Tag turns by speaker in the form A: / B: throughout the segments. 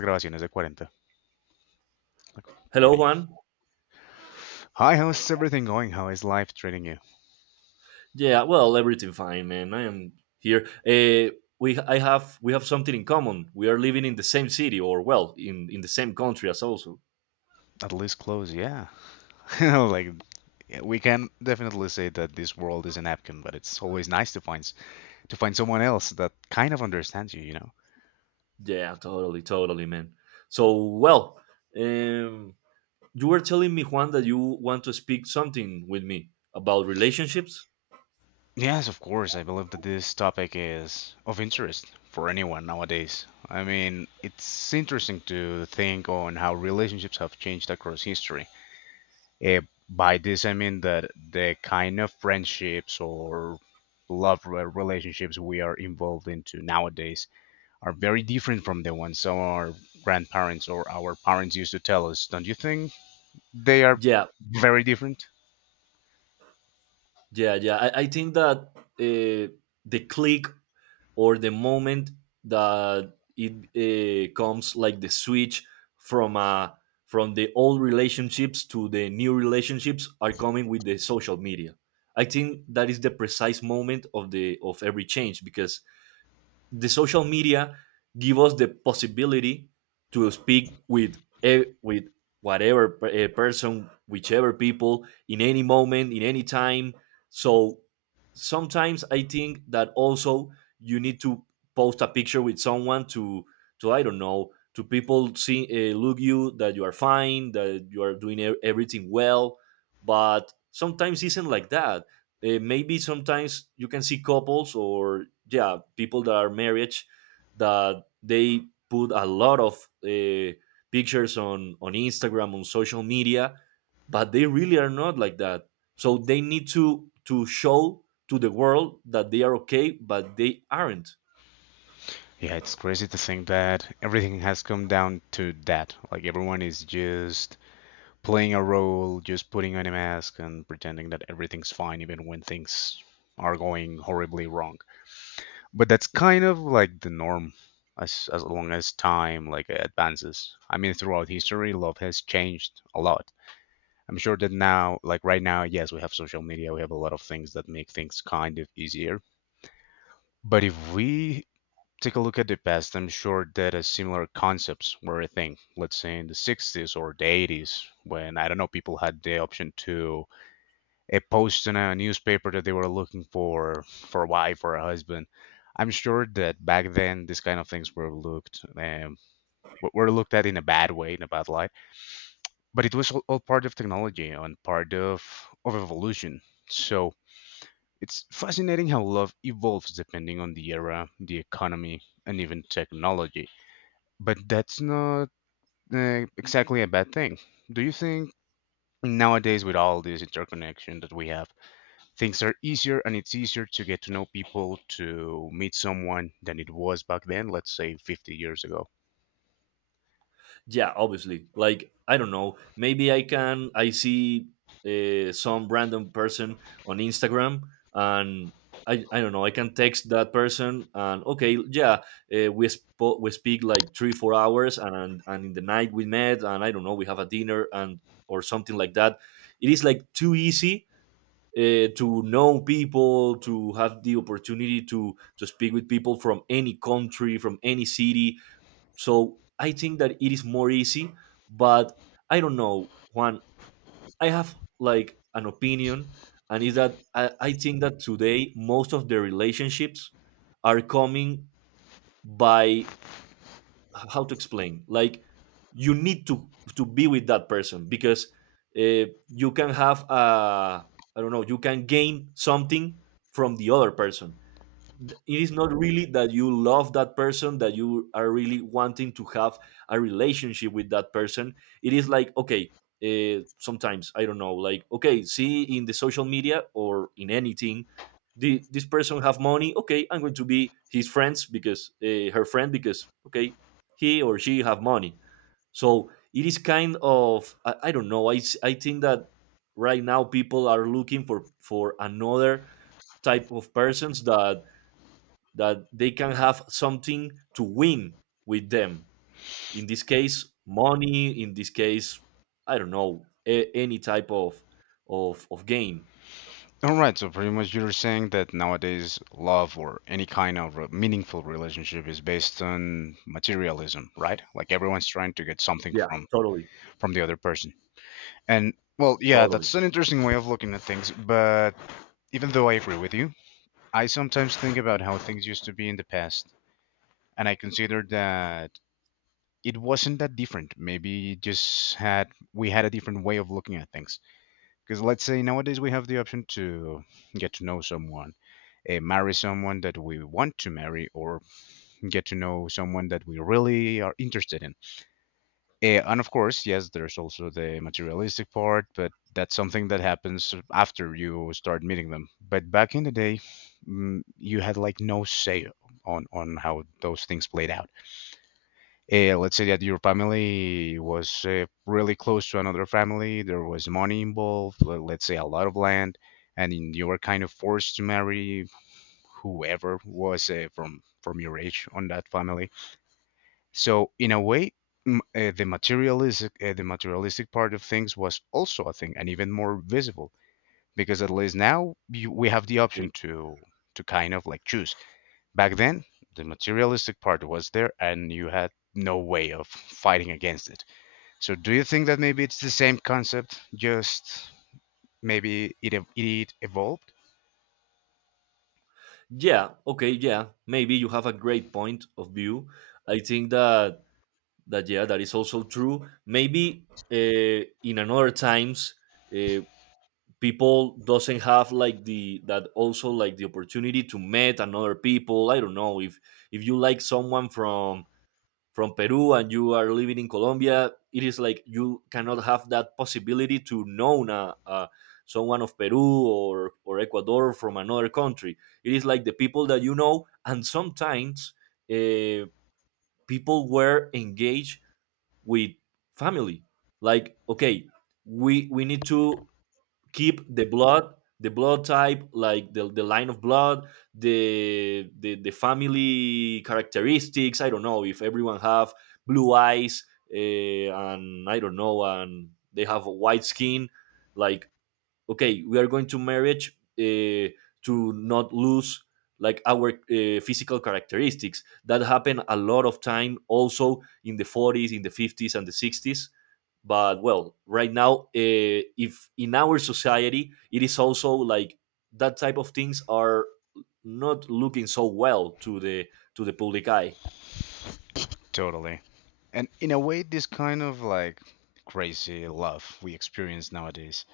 A: Grabaciones de 40. Like
B: Hello,
A: 40.
B: Juan.
A: Hi, how's everything going? How is life treating you?
B: Yeah, well, everything fine, man. I am here. We have something in common. We are living in the same city, or well, in the same country as also.
A: At least close, yeah. You know, like yeah, we can definitely say that this world is a napkin, but it's always nice to find someone else that kind of understands you, you know.
B: Yeah, totally, totally, man. So, well, um, you were telling me, Juan, that you want to speak something with me about relationships.
A: Yes, of course. I believe that this topic is of interest for anyone nowadays. I mean, it's interesting to think on how relationships have changed across history. Eh, by this, I mean that the kind of friendships or relationships we are involved into nowadays are very different from the ones some our grandparents or our parents used to tell us. Don't you think they are
B: Yeah,
A: very different?
B: yeah, yeah. I think that uh, the click or the moment that it comes like the switch from uh, from the old relationships to the new relationships are coming with the social media. I think that is the precise moment of every change because the social media give us the possibility to speak with with person whichever people in any moment in any time. So sometimes I think that also you need to post a picture with someone to I don't know, to people see, look you that you are fine, that you are doing everything well. But sometimes isn't like that. Maybe sometimes you can see couples or yeah, people that are married, that they put a lot of pictures on Instagram on social media, but they really are not like that, so they need to show to the world that they are okay but they aren't.
A: Yeah, it's crazy to think that everything has come down to that. Like everyone is just playing a role, just putting on a mask and pretending that everything's fine even when things are going horribly wrong. But that's kind of like the norm as long as time like advances. I mean, throughout history, love has changed a lot. I'm sure that now, like right now, yes, we have social media, we have a lot of things that make things kind of easier. But if we take a look at the past, I'm sure that a similar concepts were a thing. Let's say in the sixties or the eighties, when I don't know, people had the option to a post in a newspaper that they were looking for a wife or a husband. I'm sure that back then these kind of things were looked were looked at in a bad way, in a bad light. But it was all part of technology and part of evolution. So it's fascinating how love evolves depending on the era, the economy, and even technology. But that's not exactly a bad thing. Do you think nowadays, with all this interconnection that we have? Things are easier and it's easier to get to know people, to meet someone, than it was back then, let's say 50 years ago.
B: Yeah, obviously, like I don't know, maybe I see some random person on Instagram, and I don't know, I can text that person and okay, yeah, we speak like 3 4 hours and in the night we met and I don't know we have a dinner and or something like that. It is like too easy to know people, to have the opportunity to speak with people from any country, from any city. So I think that it is more easy, but I don't know, Juan. I have like an opinion, and is that I think that today most of the relationships are coming by how to explain. Like you need to be with that person because you can have a, I don't know, you can gain something from the other person, it is not really that you love that person, that you are really wanting to have a relationship with that person. It is like okay, sometimes I don't know, like okay, see in the social media or in anything, this person have money, okay, I'm going to be his friends because her friend because okay, he or she have money. So it is kind of, I don't know, I think that right now people are looking for another type of persons that they can have something to win with them. In this case, money. In this case, I don't know, any type of of game.
A: All right, so pretty much you're saying that nowadays love or any kind of meaningful relationship is based on materialism, right? Like everyone's trying to get something
B: Yeah, totally,
A: from the other person. And well, yeah,
B: totally.
A: that's an interesting way of looking at things, but even though I agree with you, I sometimes think about how things used to be in the past, and I consider that it wasn't that different. Maybe it just had, we had a different way of looking at things. Because let's say nowadays we have the option to get to know someone, marry someone that we want to marry, or get to know someone that we really are interested in. And of course, yes, there's also the materialistic part, but that's something that happens after you start meeting them. But back in the day, you had like no say on how those things played out. Let's say that your family was really close to another family, there was money involved, let's say a lot of land, and you were kind of forced to marry whoever was from your age on that family. So in a way, the materialistic the materialistic part of things was also a thing, and even more visible because at least now you, we have the
B: Okay.
A: option to kind of like choose. Back then, the materialistic part was there and you had no way of fighting against it. So, do you think that maybe it's the same concept, just maybe it evolved?
B: Yeah. Okay. Yeah. Maybe you have a great point of view. I think that yeah, that is also true. Maybe in another times. Uh, people doesn't have like the that also like the opportunity to meet another people. I don't know, if you like someone from Peru and you are living in Colombia, it is like you cannot have that possibility to know, someone of Peru or Ecuador from another country. It is like the people that you know, and sometimes uh, people were engaged with family, like okay, we need to keep the blood, the blood type, like the line of blood, the family characteristics. I don't know if everyone have blue eyes, and I don't know, and they have a white skin, like okay, we are going to marriage, to not lose like our physical characteristics. That happened a lot of time also in the 40s, in the 50s and the 60s. But well, right now, if in our society it is also like, that type of things are not looking so well to the public eye.
A: Totally. And in a way, this kind of like crazy love we experience nowadays,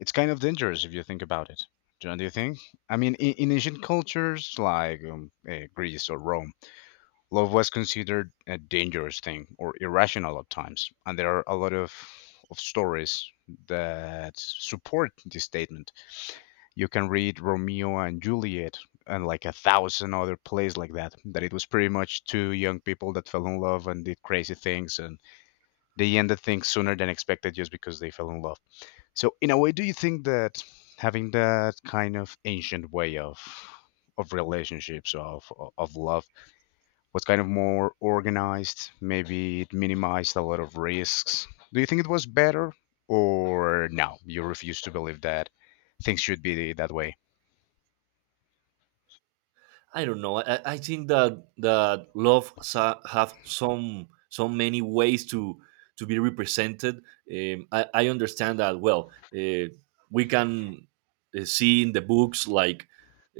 A: it's kind of dangerous if you think about it. John, do you think? I mean, in ancient cultures like Greece or Rome, love was considered a dangerous thing or irrational at times, and there are a lot of stories that support this statement. You can read Romeo and Juliet and like a thousand other plays like that. That it was pretty much two young people that fell in love and did crazy things, and they ended things sooner than expected just because they fell in love. So, in a way, do you think that having that kind of ancient way of relationships of love was kind of more organized. Maybe it minimized a lot of risks. Do you think it was better, or no? You refuse to believe that things should be that way.
B: I don't know. I think that that love have some so many ways to be represented. I understand that well. We can see in the books like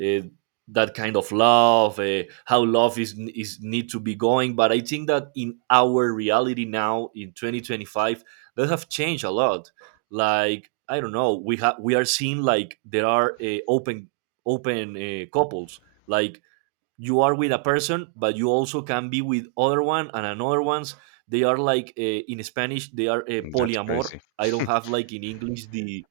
B: uh, that kind of love, how love is need to be going. But I think that in our reality now in 2025, that have changed a lot. Like I don't know, we are seeing like there are open couples, like you are with a person but you also can be with other one and another ones. They are like, in Spanish they are,
A: Mm, that's
B: polyamor.
A: crazy.
B: I don't have like in English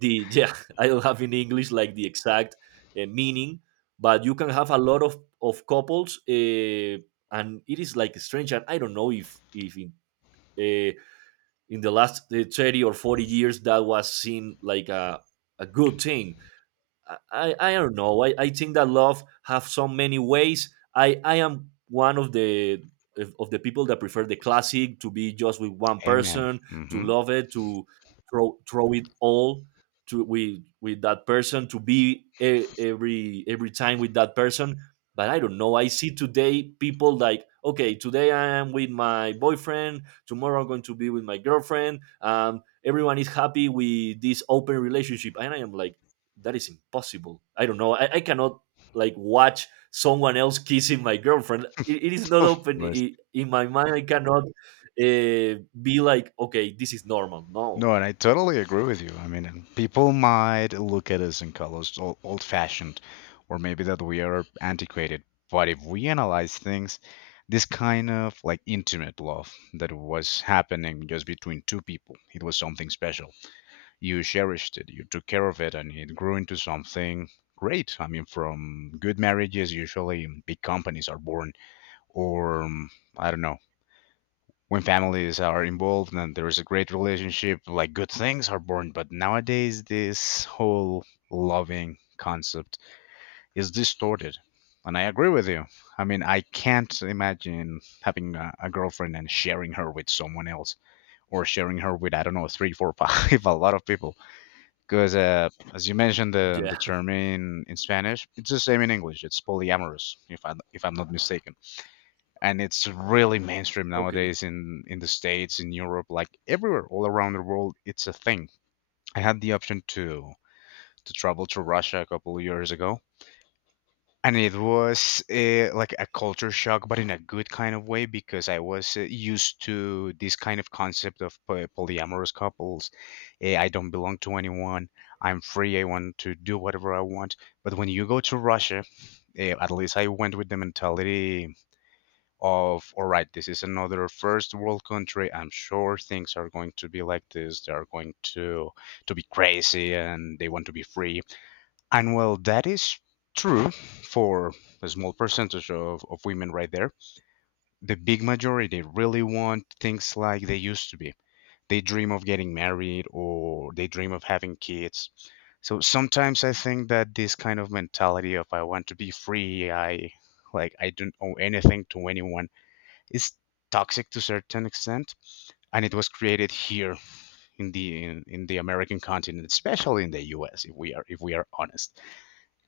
B: the, yeah, I don't have in English like the exact meaning, but you can have a lot of couples, and it is like strange. And I don't know if in uh, in the last, 30 or 40 years that was seen like a good thing. I don't know. I think that love have so many ways. I am one of the people that prefer the classic to be just with one
A: Amen.
B: person, to
A: Hmm.
B: love it, to throw it all, to with that person, to be every time with that person. But I don't know, I see today people like, okay, today I am with my boyfriend. Tomorrow I'm going to be with my girlfriend. Everyone is happy with this open relationship, and I am like, that is impossible. I don't know. I cannot like watch someone else kissing my girlfriend. It is not
A: Of
B: open,
A: course.
B: I in my mind. I cannot be like, okay, this is normal. No.
A: No, and I totally agree with you. I mean, and people might look at us and call us old-fashioned, or maybe that we are antiquated. But if we analyze things, this kind of like intimate love that was happening just between two people, it was something special. You cherished it, you took care of it, and it grew into something great. I mean, from good marriages, usually big companies are born, or I don't know, when families are involved and there is a great relationship, like good things are born. But nowadays, this whole loving concept is distorted. And I agree with you. I mean, I can't imagine having a girlfriend and sharing her with someone else or sharing her with, I don't know, three, four, five, a lot of people. Because as you mentioned, the
B: Yeah.
A: term in Spanish, it's the same in English. It's polyamorous, if I'm not mistaken, and it's really mainstream
B: Okay.
A: nowadays in the States, in Europe, like everywhere, all around the world. It's a thing. I had the option to travel to Russia a couple of years ago, and it was like a culture shock, but in a good kind of way, because I was used to this kind of concept of polyamorous couples. I don't belong to anyone. I'm free, I want to do whatever I want. But when you go to Russia, at least I went with the mentality of, all right, this is another first world country, I'm sure things are going to be like this, they are going to be crazy and they want to be free. And while that is true for a small percentage of women right there, the big majority really want things like they used to be. They dream of getting married or they dream of having kids. So sometimes I think that this kind of mentality of I want to be free, I like I don't owe anything to anyone is toxic to a certain extent, and it was created here in in the American continent, especially in the US, if we are honest.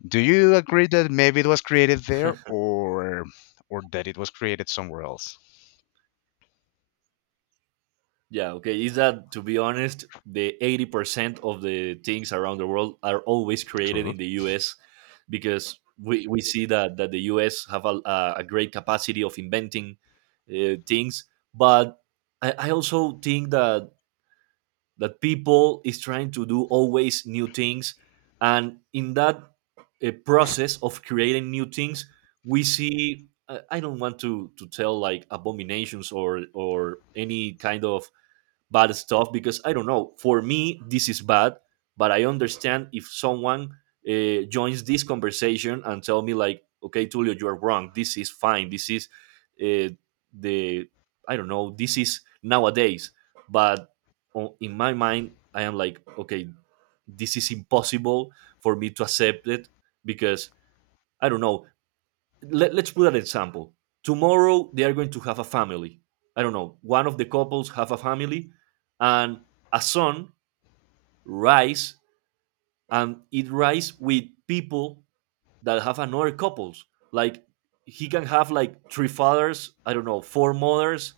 A: Do you agree that maybe it was created there or that it was created somewhere else?
B: Yeah. Okay. Is that, to be honest, the 80% of the things around the world are always created
A: True.
B: in the U.S. because we see that the U.S. have a great capacity of inventing things, but I also think that people is trying to do always new things, and in that process of creating new things, we see, I don't want to tell like abominations or any kind of bad stuff because I don't know. For me, this is bad, but I understand if someone joins this conversation and tell me like, okay, Tulio, you are wrong. This is fine. This is, uh, the I don't know. This is nowadays, but in my mind, I am like, okay, this is impossible for me to accept it, because I don't know, let, us put an example. Tomorrow they are going to have a family. I don't know. One of the couples have a family, and a son rice and eat rice with people that have another couples. Like he can have like three fathers, I don't know four mothers.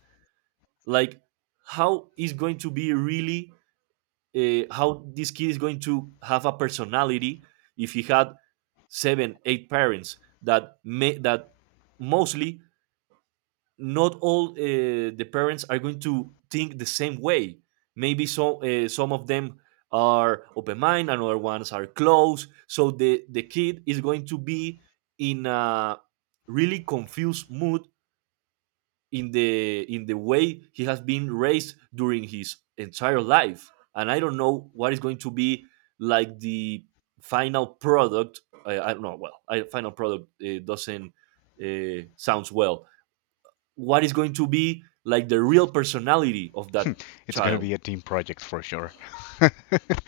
B: Like how is going to be really, how this kid is going to have a personality if he had 7 8 parents that may that mostly not all, the parents are going to think the same way. Maybe so, some of them are open mind, and other ones are closed. So the kid is going to be in a really confused mood, in the way he has been raised during his entire life. And I don't know what is going to be like the final product. I don't know. Well, I, final product doesn't sounds well, what is going to be like the real personality of that
A: It's going to
B: child.
A: be a team project for sure. But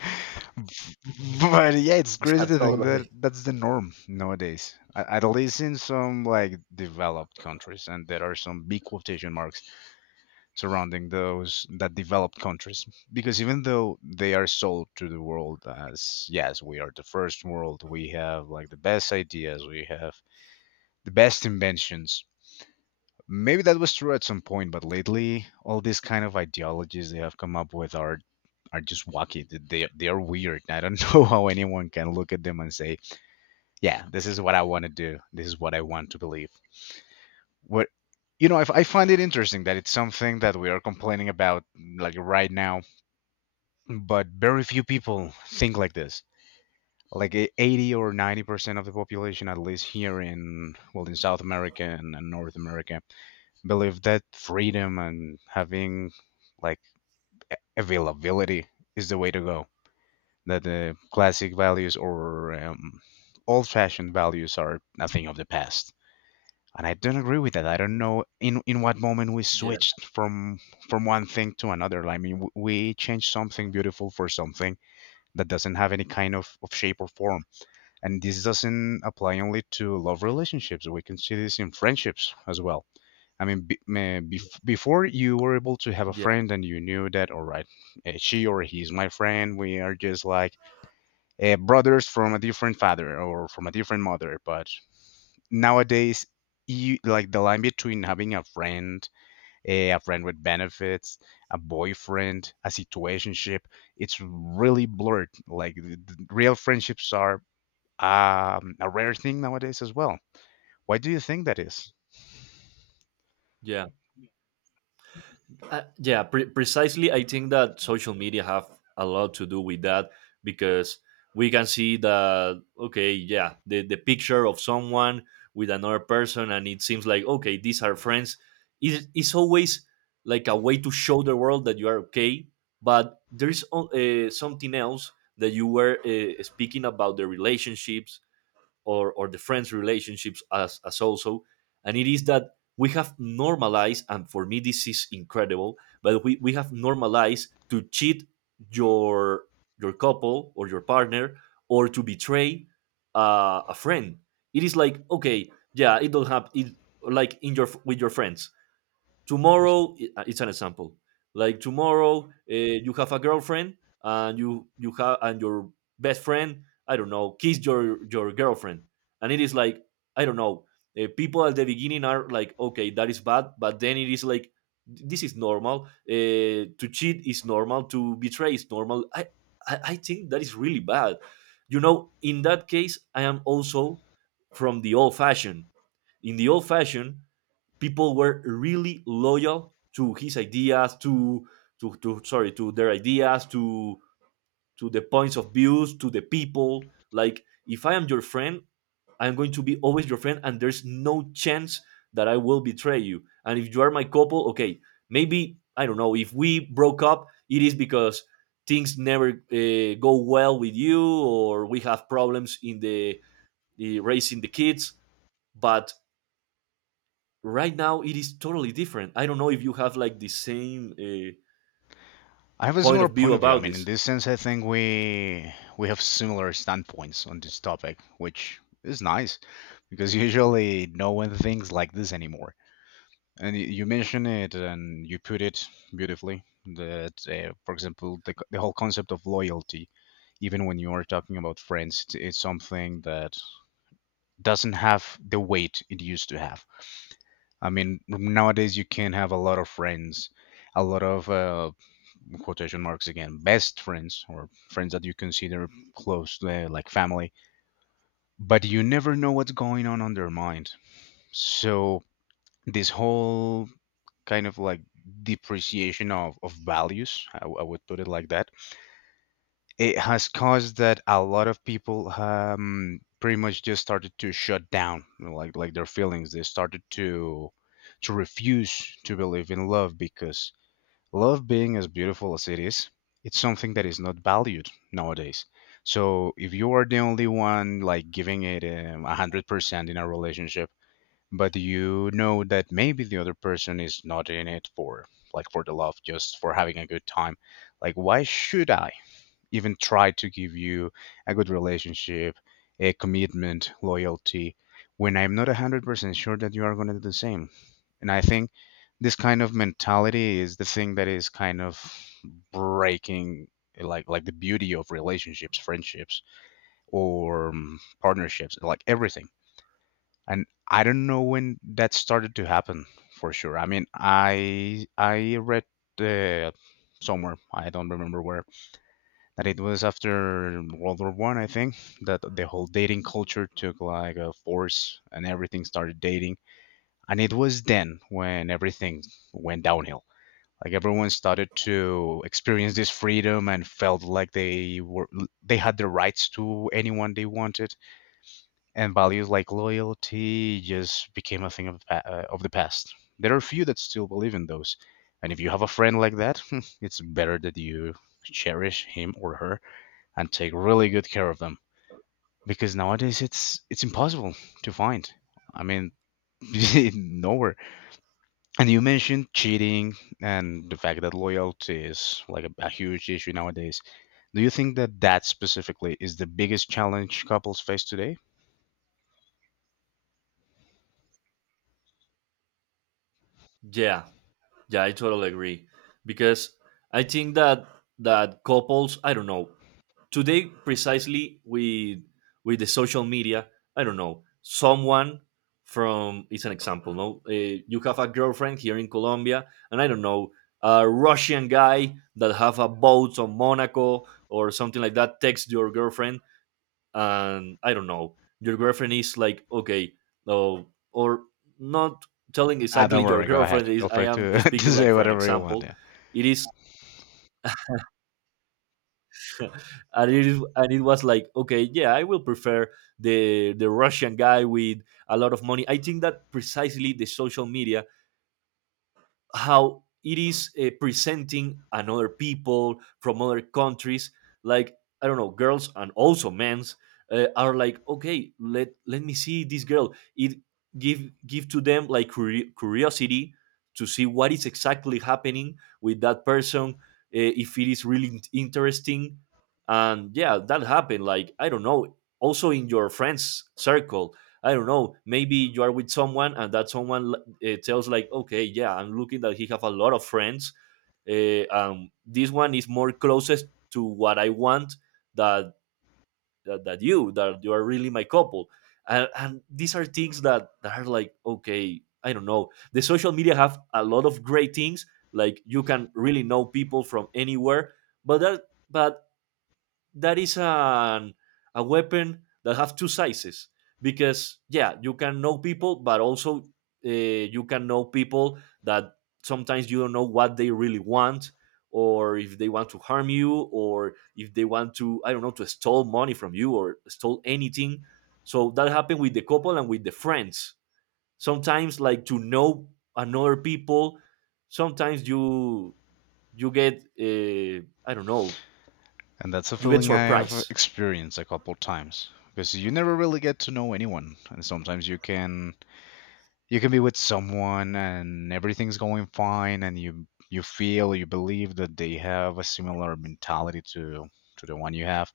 A: yeah, it's
B: Yeah,
A: crazy to think that
B: totally.
A: that's the norm nowadays. At least in some like developed countries, and there are some big quotation marks surrounding those that developed countries, because even though they are sold to the world as, yes, we are the first world, we have like the best ideas, we have the best inventions. Maybe that was true at some point, but lately, all these kind of ideologies they have come up with are just wacky. They are weird. I don't know how anyone can look at them and say, "Yeah, this is what I want to do. This is what I want to believe." What, I, I find it interesting that it's something that we are complaining about like right now, but very few people think like this. Like 80 or 90% of the population, at least here in, well, in South America and North America, believe that freedom and having like availability is the way to go. That the classic values or old-fashioned values are a thing of the past. And I don't agree with that. I don't know in what moment we
B: Yeah,
A: switched from one thing to another. I mean, we changed something beautiful for something that doesn't have any kind of shape or form. And this doesn't apply only to love relationships. We can see this in friendships as well. I mean, before you were able to have a
B: yeah,
A: friend and you knew that, all right, she or he is my friend. We are just like brothers from a different father or from a different mother. But nowadays, you like the line between having a friend, a friend with benefits, a boyfriend, a situationship, it's really blurred. Like the real friendships are a rare thing nowadays as well. Why do you think that is?
B: yeah, yeah. Precisely, I think that social media have a lot to do with that, because we can see that okay, yeah, the picture of someone with another person, and it seems like, okay, these are friends. Is it's always like a way to show the world that you are okay, but there is something else that you were speaking about the relationships or the friends relationships as also. And it is that we have normalized, and for me this is incredible, but we have normalized to cheat your your couple or your partner, or to betray a friend. It is like, okay, yeah, it don't happen like in your with your friends tomorrow. It's an example. Like tomorrow, you have a girlfriend, and you have and your best friend, I don't know, kiss your girlfriend, and it is like, I don't know, people at the beginning are like, okay, that is bad, but then it is like this is normal. To cheat is normal, to betray is normal. I think that is really bad. You know, in that case, I am also from the old fashioned. In the old fashioned, people were really loyal to his ideas, to to sorry, to their ideas, to the points of views, to the people. Like, if I am your friend, I'm going to be always your friend, and there's no chance that I will betray you. And if you are my couple, okay, maybe, I don't know, if we broke up, it is because things never go well with you, or we have problems in the raising the kids. But right now it is totally different. I don't know if you have like the same
A: I have a
B: point
A: similar
B: of view
A: point of view. I
B: about
A: mean, in
B: this.
A: this sense, I think we have similar standpoints on this topic, which is nice because usually no one thinks like this anymore. And you mention it and you put it beautifully that, for example, the whole concept of loyalty, even when you are talking about friends, it's something that doesn't have the weight it used to have. I mean, nowadays you can have a lot of friends, a lot of quotation marks again, best friends or friends that you consider close, like family, but you never know what's going on their mind. So, this whole kind of like depreciation of values, I would put it like that, it has caused that a lot of people pretty much just started to shut down, you know, like their feelings. They started to refuse to believe in love because love being as beautiful as it is, it's something that is not valued nowadays. So if you are the only one like giving it 100% in a relationship, but you know that maybe the other person is not in it for like for the love, just for having a good time, like why should I even try to give you a good relationship, a commitment, loyalty when I'm not 100% sure that you are going to do the same? And I think this kind of mentality is the thing that is kind of breaking like the beauty of relationships, friendships, or partnerships, like everything. And I don't know when that started to happen for sure. I mean, I read uh, somewhere, I don't remember where, that it was after World War I, I think, that the whole dating culture took like a force and everything started dating. And it was then when everything went downhill, like everyone started to experience this freedom and felt like they had the rights to anyone they wanted, and values like loyalty just became a thing of, of the past. There are a few that still believe in those, and if you have a friend like that, it's better that you cherish him or her and take really good care of them, because nowadays it's impossible to find, I mean, nowhere. And you mentioned cheating and the fact that loyalty is like a huge issue nowadays. Do you think that that specifically is the biggest challenge couples face today?
B: Yeah, yeah, I totally agree. Because I think that couples, I don't know, today, precisely with the social media, I don't know, someone from, it's an example, no, you have a girlfriend here in Colombia, and I don't know, a Russian guy that have a boat on Monaco or something like that, text your girlfriend, and I don't know, your girlfriend is like, okay, no, or not telling
A: Ah,
B: exactly.
A: don't
B: Your
A: worry, go ahead.
B: girlfriend is,
A: Feel
B: I
A: free
B: am
A: to, to
B: speaking like
A: say
B: for an
A: whatever you want.
B: example.
A: Yeah.
B: It is, and it is, and it was like, okay, yeah, I will prefer the Russian guy with a lot of money. I think that precisely the social media, how it is presenting another people from other countries, like, I don't know, girls and also men's, are like, okay, let me see this girl. It give to them like curiosity, to see what is exactly happening with that person. If it is really interesting. And yeah, that happened, like, I don't know, also in your friends circle. I don't know. Maybe you are with someone, and that someone tells like, okay, yeah, I'm looking that he have a lot of friends. This one is more closest to what I want, that that you are really my couple. And these are things that are like, okay, I don't know. The social media have a lot of great things, like, you can really know people from anywhere, but but that is a weapon that have two sizes. Because yeah, you can know people, but also, you can know people that sometimes you don't know what they really want, or if they want to harm you, or if they want to, I don't know, to steal money from you or steal anything. So that happened with the couple and with the friends. Sometimes, like, to know another people, sometimes you get, I don't know,
A: And that's a
B: you get
A: feeling I have
B: surprise.
A: experienced a couple times because you never really get to know anyone, and sometimes you can be with someone and everything's going fine, and you feel you believe that they have a similar mentality to the one you have.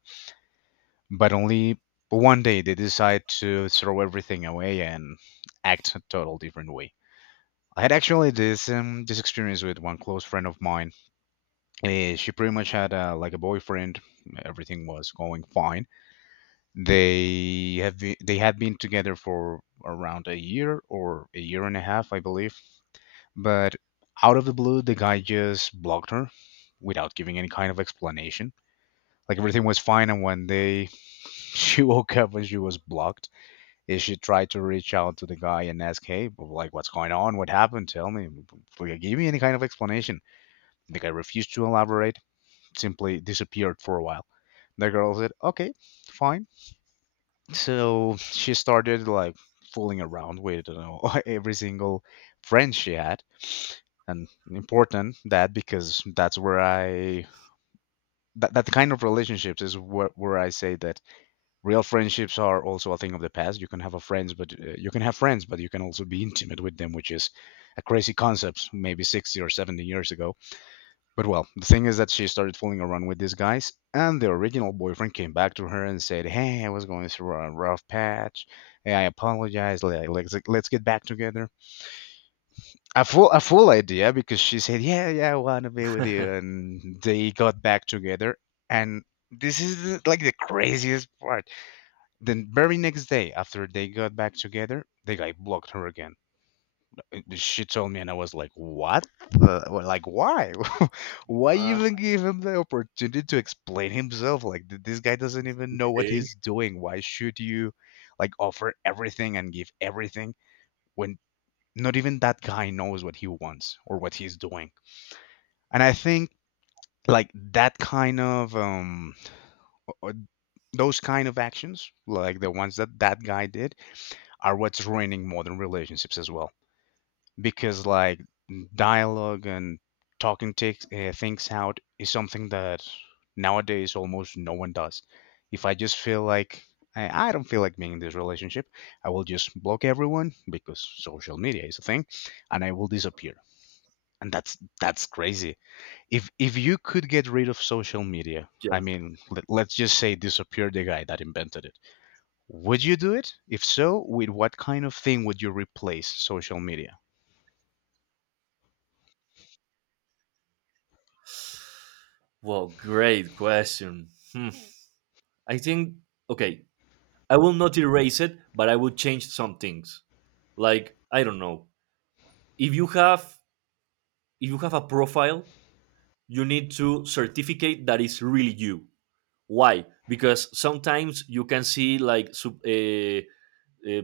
A: But only but one day they decide to throw everything away and act a total different way. I had actually this this experience with one close friend of mine. Eh, she pretty much had like a boyfriend. Everything was going fine. They had been together for around a year or a year and a half, I believe. But out of the blue, the guy just blocked her without giving any kind of explanation. Like everything was fine, and one day she woke up and she was blocked. Is she tried to reach out to the guy and ask, "Hey, but, like, what's going on? What happened? Tell me. Give me any kind of explanation." The guy refused to elaborate, simply disappeared for a while. The girl said, "Okay, fine." So she started like fooling around with, you know, every single friend she had, and important that because that's where I that kind of relationships is where I say that real friendships are also a thing of the past. You can have a friends, but you can also be intimate with them, which is a crazy concept, maybe 60 or 70 years ago. But well, the thing is that she started fooling around with these guys, and the original boyfriend came back to her and said, "Hey, I was going through a rough patch. Hey, I apologize. Let's get back together." A full idea because she said, "Yeah, yeah, I want to be with you," and they got back together, and this is like the craziest part. The very next day, after they got back together, the guy blocked her again. She told me, and I was like, "What? Well, like, why? Why even
B: Okay.
A: give him the opportunity to explain himself? Like, this guy doesn't even know what he's doing. Why should you, like, offer everything and give everything when not even that guy knows what he wants or what he's doing?" And I think, like, that kind of or those kind of actions, like the ones that that guy did, are what's ruining modern relationships as well. Because like dialogue and talking takes, things out is something that nowadays almost no one does. If I just feel like I don't feel like being in this relationship, I will just block everyone because social media is a thing, and I will disappear. And that's crazy. If you could get rid of social media, I
B: Yeah.
A: mean, let's just say disappear the guy that invented it, would you do it? If so, with what kind of thing would you replace social media?
B: Well, great question. Hmm. I think, okay, I will not erase it, but I will change some things. Like, I don't know, If you have if you have a profile, you need to certificate that is really you. Why? Because sometimes you can see like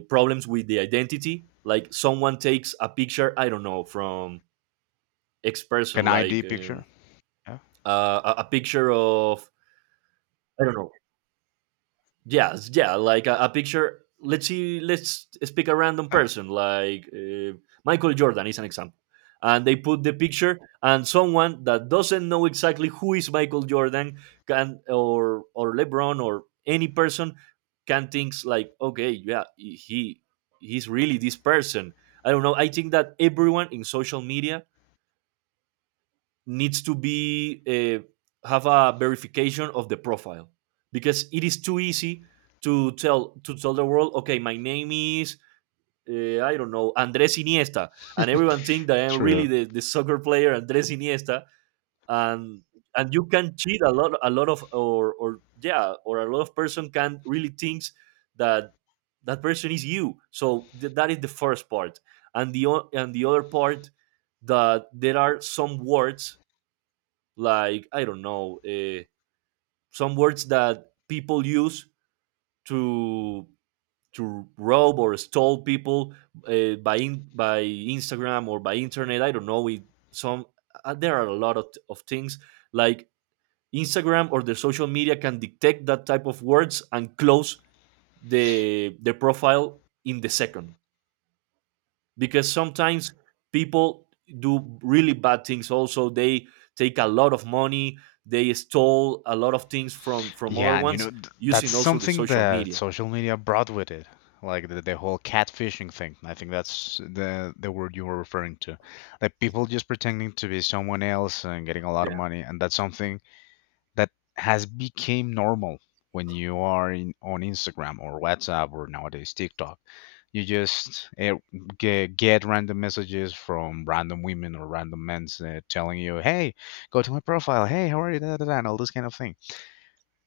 B: problems with the identity. Like, someone takes a picture, I don't know, from X
A: Like
B: person.
A: an
B: Like,
A: ID picture? Yeah.
B: a picture of, I don't know. Yes, yeah, like a picture. Let's see. Let's pick a random
A: Huh.
B: person, like, Michael Jordan is an example. And they put the picture, and someone that doesn't know exactly who is Michael Jordan can, or LeBron, or any person, can think like, okay, yeah, he's really this person. I don't know. I think that everyone in social media needs to be have a verification of the profile, because it is too easy to tell the world, okay, my name is, I don't know, Andres Iniesta, and everyone think that I'm really
A: True.
B: the soccer player Andres Iniesta. And and you can cheat a lot of, or yeah, or a lot of person can really thinks that that person is you. So that is the first part. And the other part, that there are some words, like, I don't know, some words that people use to rob or stole people, by Instagram or by internet. I don't know. We some There are a lot of things like Instagram or the social media can detect that type of words and close the profile in the second. Because sometimes people do really bad things. Also, they take a lot of money, they stole a lot of things from other
A: Yeah, and you
B: ones,
A: know, that's
B: using also the
A: something
B: social
A: that
B: media.
A: social media brought with it. Like the whole catfishing thing. I think that's the word you were referring to. Like people just pretending to be someone else and getting a lot of
B: Yeah,
A: money, and that's something that has became normal when you are in on Instagram or WhatsApp or nowadays TikTok. You just get random messages from random women or random men, telling you, "Hey, go to my profile. Hey, how are you?" Da, da, da, and all this kind of thing.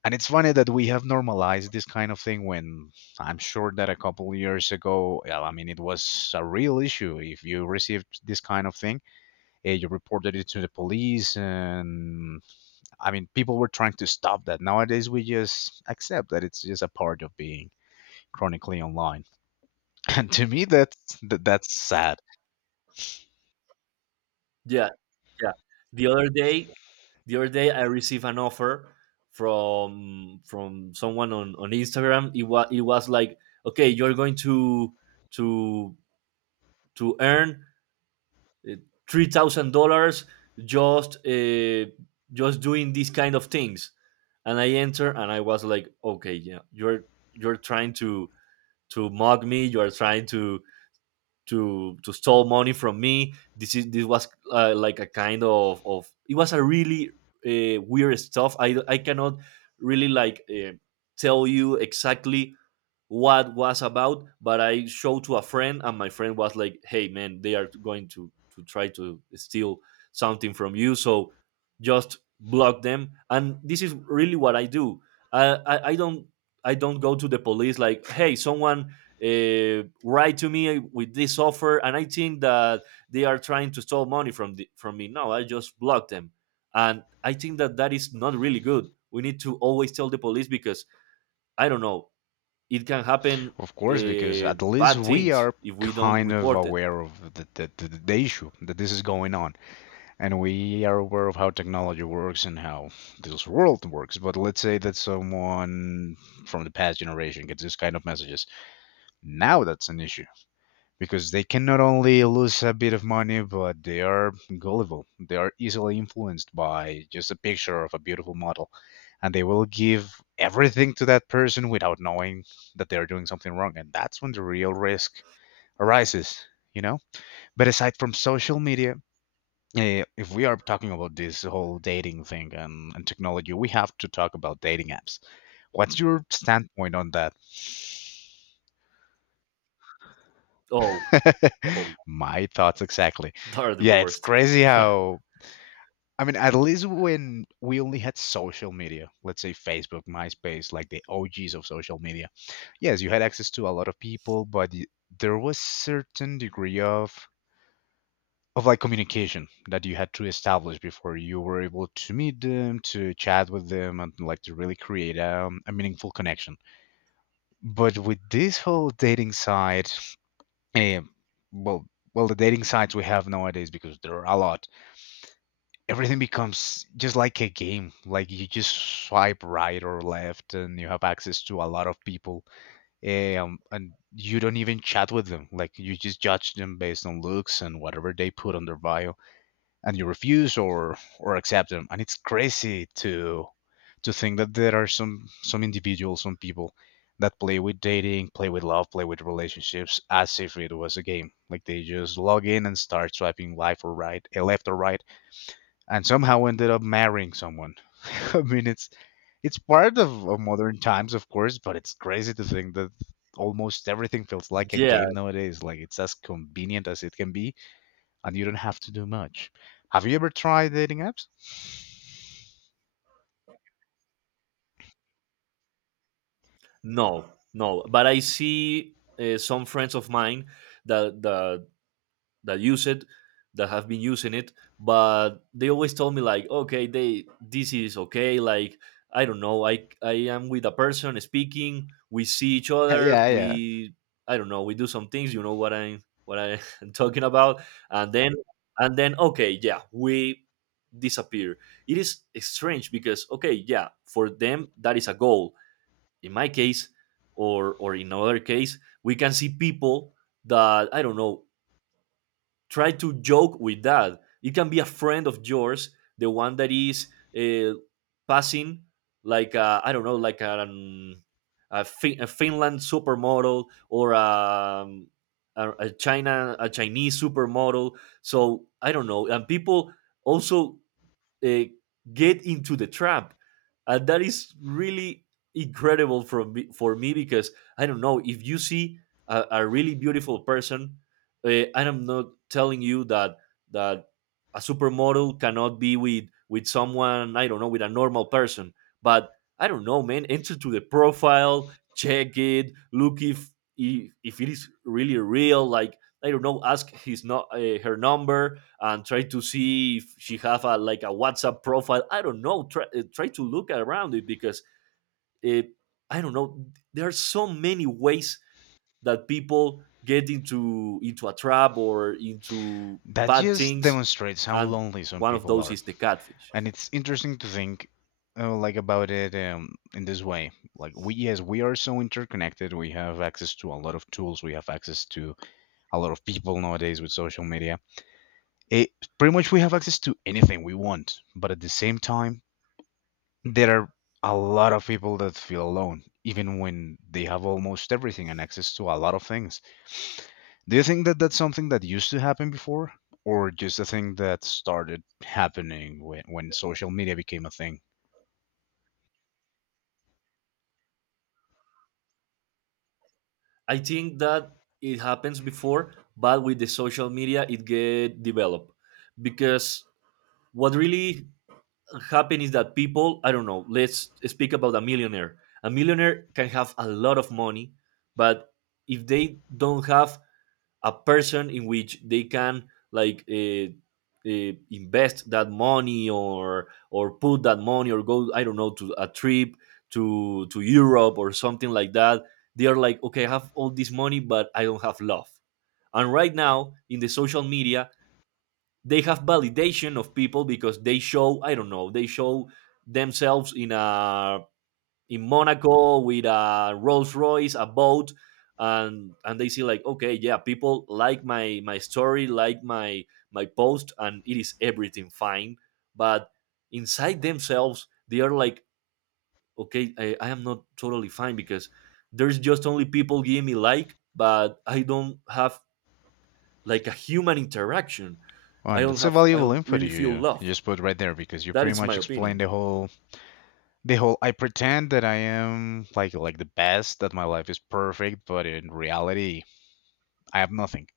A: And it's funny that we have normalized this kind of thing when I'm sure that a couple years ago, well, I mean, it was a real issue. If you received this kind of thing, you reported it to the police and I mean, people were trying to stop that. Nowadays, we just accept that it's just a part of being chronically online. And to me, that's that's sad,
B: yeah, yeah. the other day the other day, I received an offer from someone on Instagram. It was like, okay, you're going to to earn, uh, $3,000, just, just doing these kind of things. And I enter, and I was like, okay, yeah, you're, trying to mock me. You are trying to stole money from me. This was, like, a kind of, it was a really, weird stuff. I cannot really, like, tell you exactly what was about. But I showed to a friend, and my friend was like, hey man, they are going to try to steal something from you, so just block them. And this is really what I do. I i, I don't i don't go to the police like, hey, someone write to me with this offer, and I think that they are trying to steal money from me. No, I just block them. And I think that that is not really good. We need to always tell the police, because, I don't know, it can happen,
A: of course, because at least
B: bad
A: we
B: things,
A: are
B: if we don't
A: kind of
B: report it.
A: aware of the issue that this is going on. And we are aware of how technology works and how this world works. But let's say that someone from the past generation gets this kind of messages. Now that's an issue, because they can not only lose a bit of money, but they are gullible. They are easily influenced by just a picture of a beautiful model, and they will give everything to that person without knowing that they are doing something wrong. And that's when the real risk arises, you know? But aside from social media, eh, if we are talking about this whole dating thing and technology, we have to talk about dating apps. What's your standpoint on that?
B: Oh, oh,
A: My thoughts exactly.
B: they're the
A: Yeah, it's
B: worst.
A: crazy how I mean, at least when we only had social media, let's say Facebook, MySpace, like the OGs of social media, yes, you had access to a lot of people, but there was certain degree of like communication that you had to establish before you were able to meet them, to chat with them, and like to really create a meaningful connection. But with this whole dating site, eh, well, well, the dating sites we have nowadays, because there are a lot, everything becomes just like a game. Like you just swipe right or left, and you have access to a lot of people, and you don't even chat with them. Like you just judge them based on looks and whatever they put on their bio, and you refuse or accept them. And it's crazy to think that there are some individuals, some people that play with dating, play with love, play with relationships as if it was a game. Like they just log in and start swiping left or right, and somehow ended up marrying someone. I mean, it's part of modern times, of course, but it's crazy to think that almost everything feels like a
B: Yeah,
A: game nowadays. Like it's as convenient as it can be, and you don't have to do much. Have you ever tried dating apps?
B: no, no. But I see, some friends of mine that, that use it, that have been using it, but they always told me like, okay, they, this is okay, like, I don't know, I am with a person speaking, we see each other,
A: Yeah, yeah.
B: we, I don't know, we do some things, you know what I'm talking about. and then and then, okay, yeah, we disappear. It is strange, because, okay, yeah, for them that is a goal. In my case, or in other case, we can see people that, I don't know, try to joke with that. It can be a friend of yours, the one that is, uh, passing like, a, I don't know, like an, a, fin- a Finland supermodel, or a Chinese supermodel. So, I don't know, and people also, uh, get into the trap, and that is really incredible for me, because, I don't know, if you see a really beautiful person, and I'm not telling you that a supermodel cannot be with someone, I don't know, with a normal person, but, I don't know, man, enter to the profile, check it, look if it is really real, like, I don't know, ask his, not, her number, and try to see if she have a like a WhatsApp profile. I don't know. Try to look around it, because, uh, I don't know, there are so many ways that people get into a trap or into
A: That
B: bad
A: just
B: things,
A: demonstrates how
B: and
A: lonely some
B: one of
A: people
B: those
A: are,
B: is the catfish.
A: and it's interesting to think. Like about it, in this way, like we, yes, we are so interconnected, we have access to a lot of tools, we have access to a lot of people nowadays with social media. It pretty much, we have access to anything we want, but at the same time, there are a lot of people that feel alone, even when they have almost everything and access to a lot of things. Do you think that that's something that used to happen before, or just a thing that started happening when social media became a thing?
B: I think that it happens before, but with the social media, it get developed, because what really happen is that people, I don't know, let's speak about a millionaire. A millionaire can have a lot of money, but if they don't have a person in which they can, like, invest that money, or put that money, or go, I don't know, to a trip to Europe or something like that, they are like, okay, I have all this money, but I don't have love. And right now in the social media, they have validation of people because they show I don't know they show themselves in a, in Monaco with a Rolls Royce, a boat, and they see like, okay, yeah, people like my story, like my post, and it is everything fine. But inside themselves they are like, okay, I am not totally fine, because there's just only people giving me like, but I don't have like a human interaction.
A: Oh, and that's a
B: I
A: valuable
B: don't
A: input
B: really feel
A: you
B: love.
A: just put right there, because you
B: That
A: pretty
B: is my
A: much explained
B: opinion.
A: the whole. The whole, I pretend that I am like the best, that my life is perfect, but in reality, I have nothing.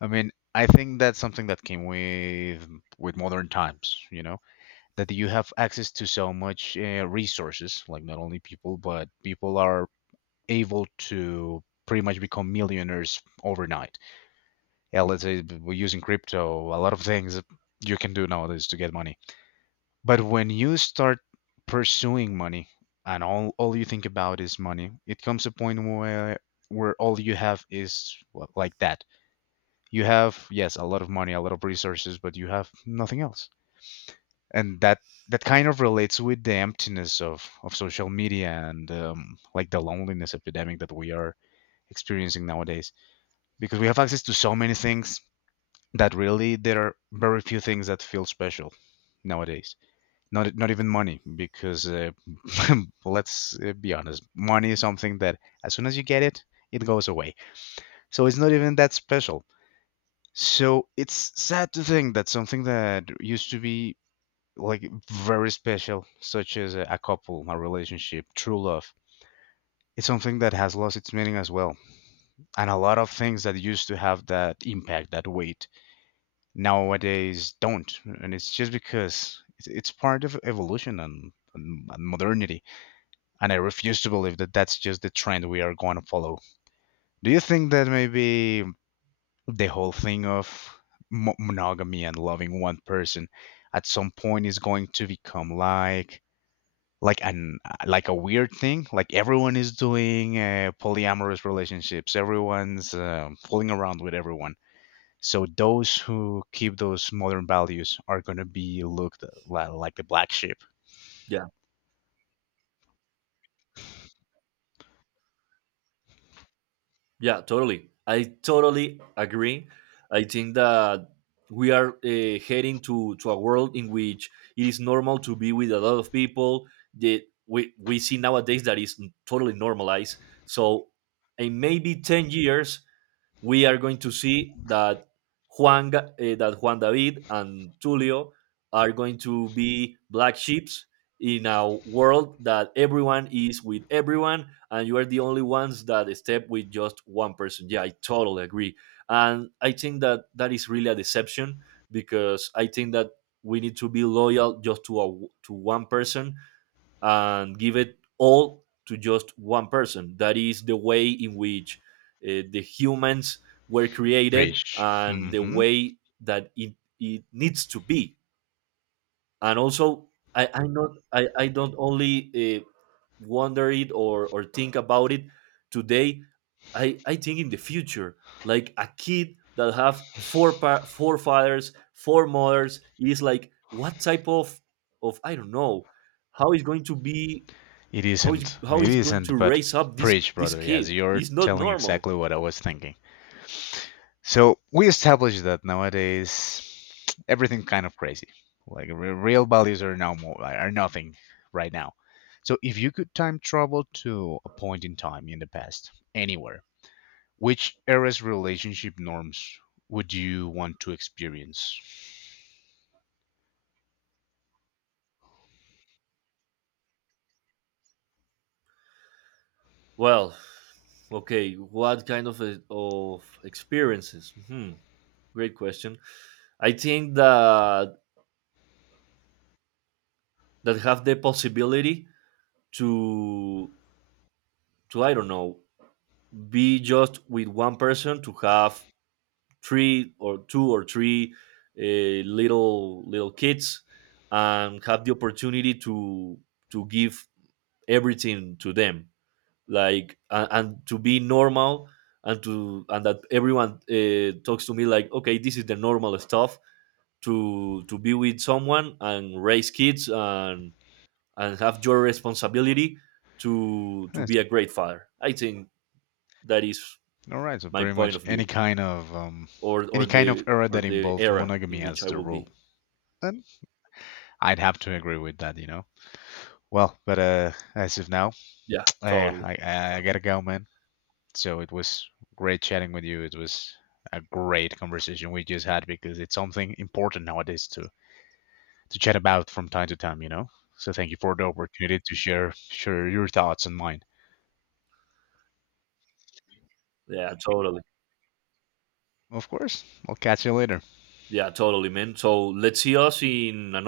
A: I mean, I think that's something that came with modern times, you know, that you have access to so much resources, like not only people, but people are able to pretty much become millionaires overnight. Yeah, let's say we're using crypto, a lot of things you can do nowadays to get money. But when you start pursuing money, and all you think about is money, it comes a point where all you have is, well, like that. You have, yes, a lot of money, a lot of resources, but you have nothing else. And that kind of relates with the emptiness of social media, and like the loneliness epidemic that we are experiencing nowadays, because we have access to so many things that really there are very few things that feel special nowadays. Not even money, because let's be honest, money is something that as soon as you get it, it goes away, so it's not even that special. So it's sad to think that something that used to be like very special, such as a couple, a relationship, true love, it's something that has lost its meaning as well. And a lot of things that used to have that impact, that weight, nowadays don't. And it's just because it's part of evolution and, and modernity, and I refuse to believe that that's just the trend we are going to follow. Do you think that maybe the whole thing of monogamy and loving one person at some point is going to become like an, like a weird thing, like everyone is doing polyamorous relationships, everyone's fooling around with everyone, so those who keep those modern values are going to be looked like the black sheep.
B: Yeah, yeah, totally. I totally agree. I think that we are, heading to a world in which it is normal to be with a lot of people. That we see nowadays that is totally normalized. So, in maybe 10 years, we are going to see that Juan David and Tulio are going to be black sheeps in a world that everyone is with everyone, and you are the only ones that step with just one person. Yeah, I totally agree, and I think that that is really a deception, because I think that we need to be loyal just to a, to one person, and give it all to just one person. That is the way in which, the humans were created,
A: Rich.
B: and the way that it needs to be. And also, I not I, I don't only, wonder it, or think about it today. I think in the future, like a kid that have four fathers, four mothers, is like, what type of I don't know, how is going to be,
A: It isn't.
B: how
A: It
B: is going to
A: isn't, but
B: raise up
A: preach,
B: this
A: brother. Yes,
B: kid?
A: you're
B: It's not
A: telling
B: normal.
A: exactly what I was thinking. So we established that nowadays everything kind of crazy. Like real values are now more like, are nothing right now. So if you could time travel to a point in time in the past, anywhere, which era's relationship norms would you want to experience?
B: Well, okay, what kind of experiences? Hmm, great question. I think that that have the possibility to I don't know, be just with one person, to have three or two or three little kids, and have the opportunity to give everything to them, like, and to be normal, and to and that everyone, talks to me like, okay, this is the normal stuff. To be with someone and raise kids, and have your responsibility to
A: Yes.
B: be a great father. I think that is
A: All right. So
B: my
A: pretty
B: point
A: much
B: of view,
A: any kind of era
B: or
A: that
B: the
A: involved
B: era in
A: monogamy
B: which
A: as
B: I
A: the
B: will
A: rule.
B: be.
A: I'd have to agree with that, you know. Well, but as of now,
B: Yeah,
A: uh,
B: totally.
A: I
B: So,
A: gotta go, man. So it was great chatting with you. It was a great conversation we just had, because it's something important nowadays to chat about from time to time, you know. So thank you for the opportunity to share your thoughts and mine.
B: yeah, totally.
A: Of course, I'll catch you later.
B: Yeah, totally, man. So let's see us in another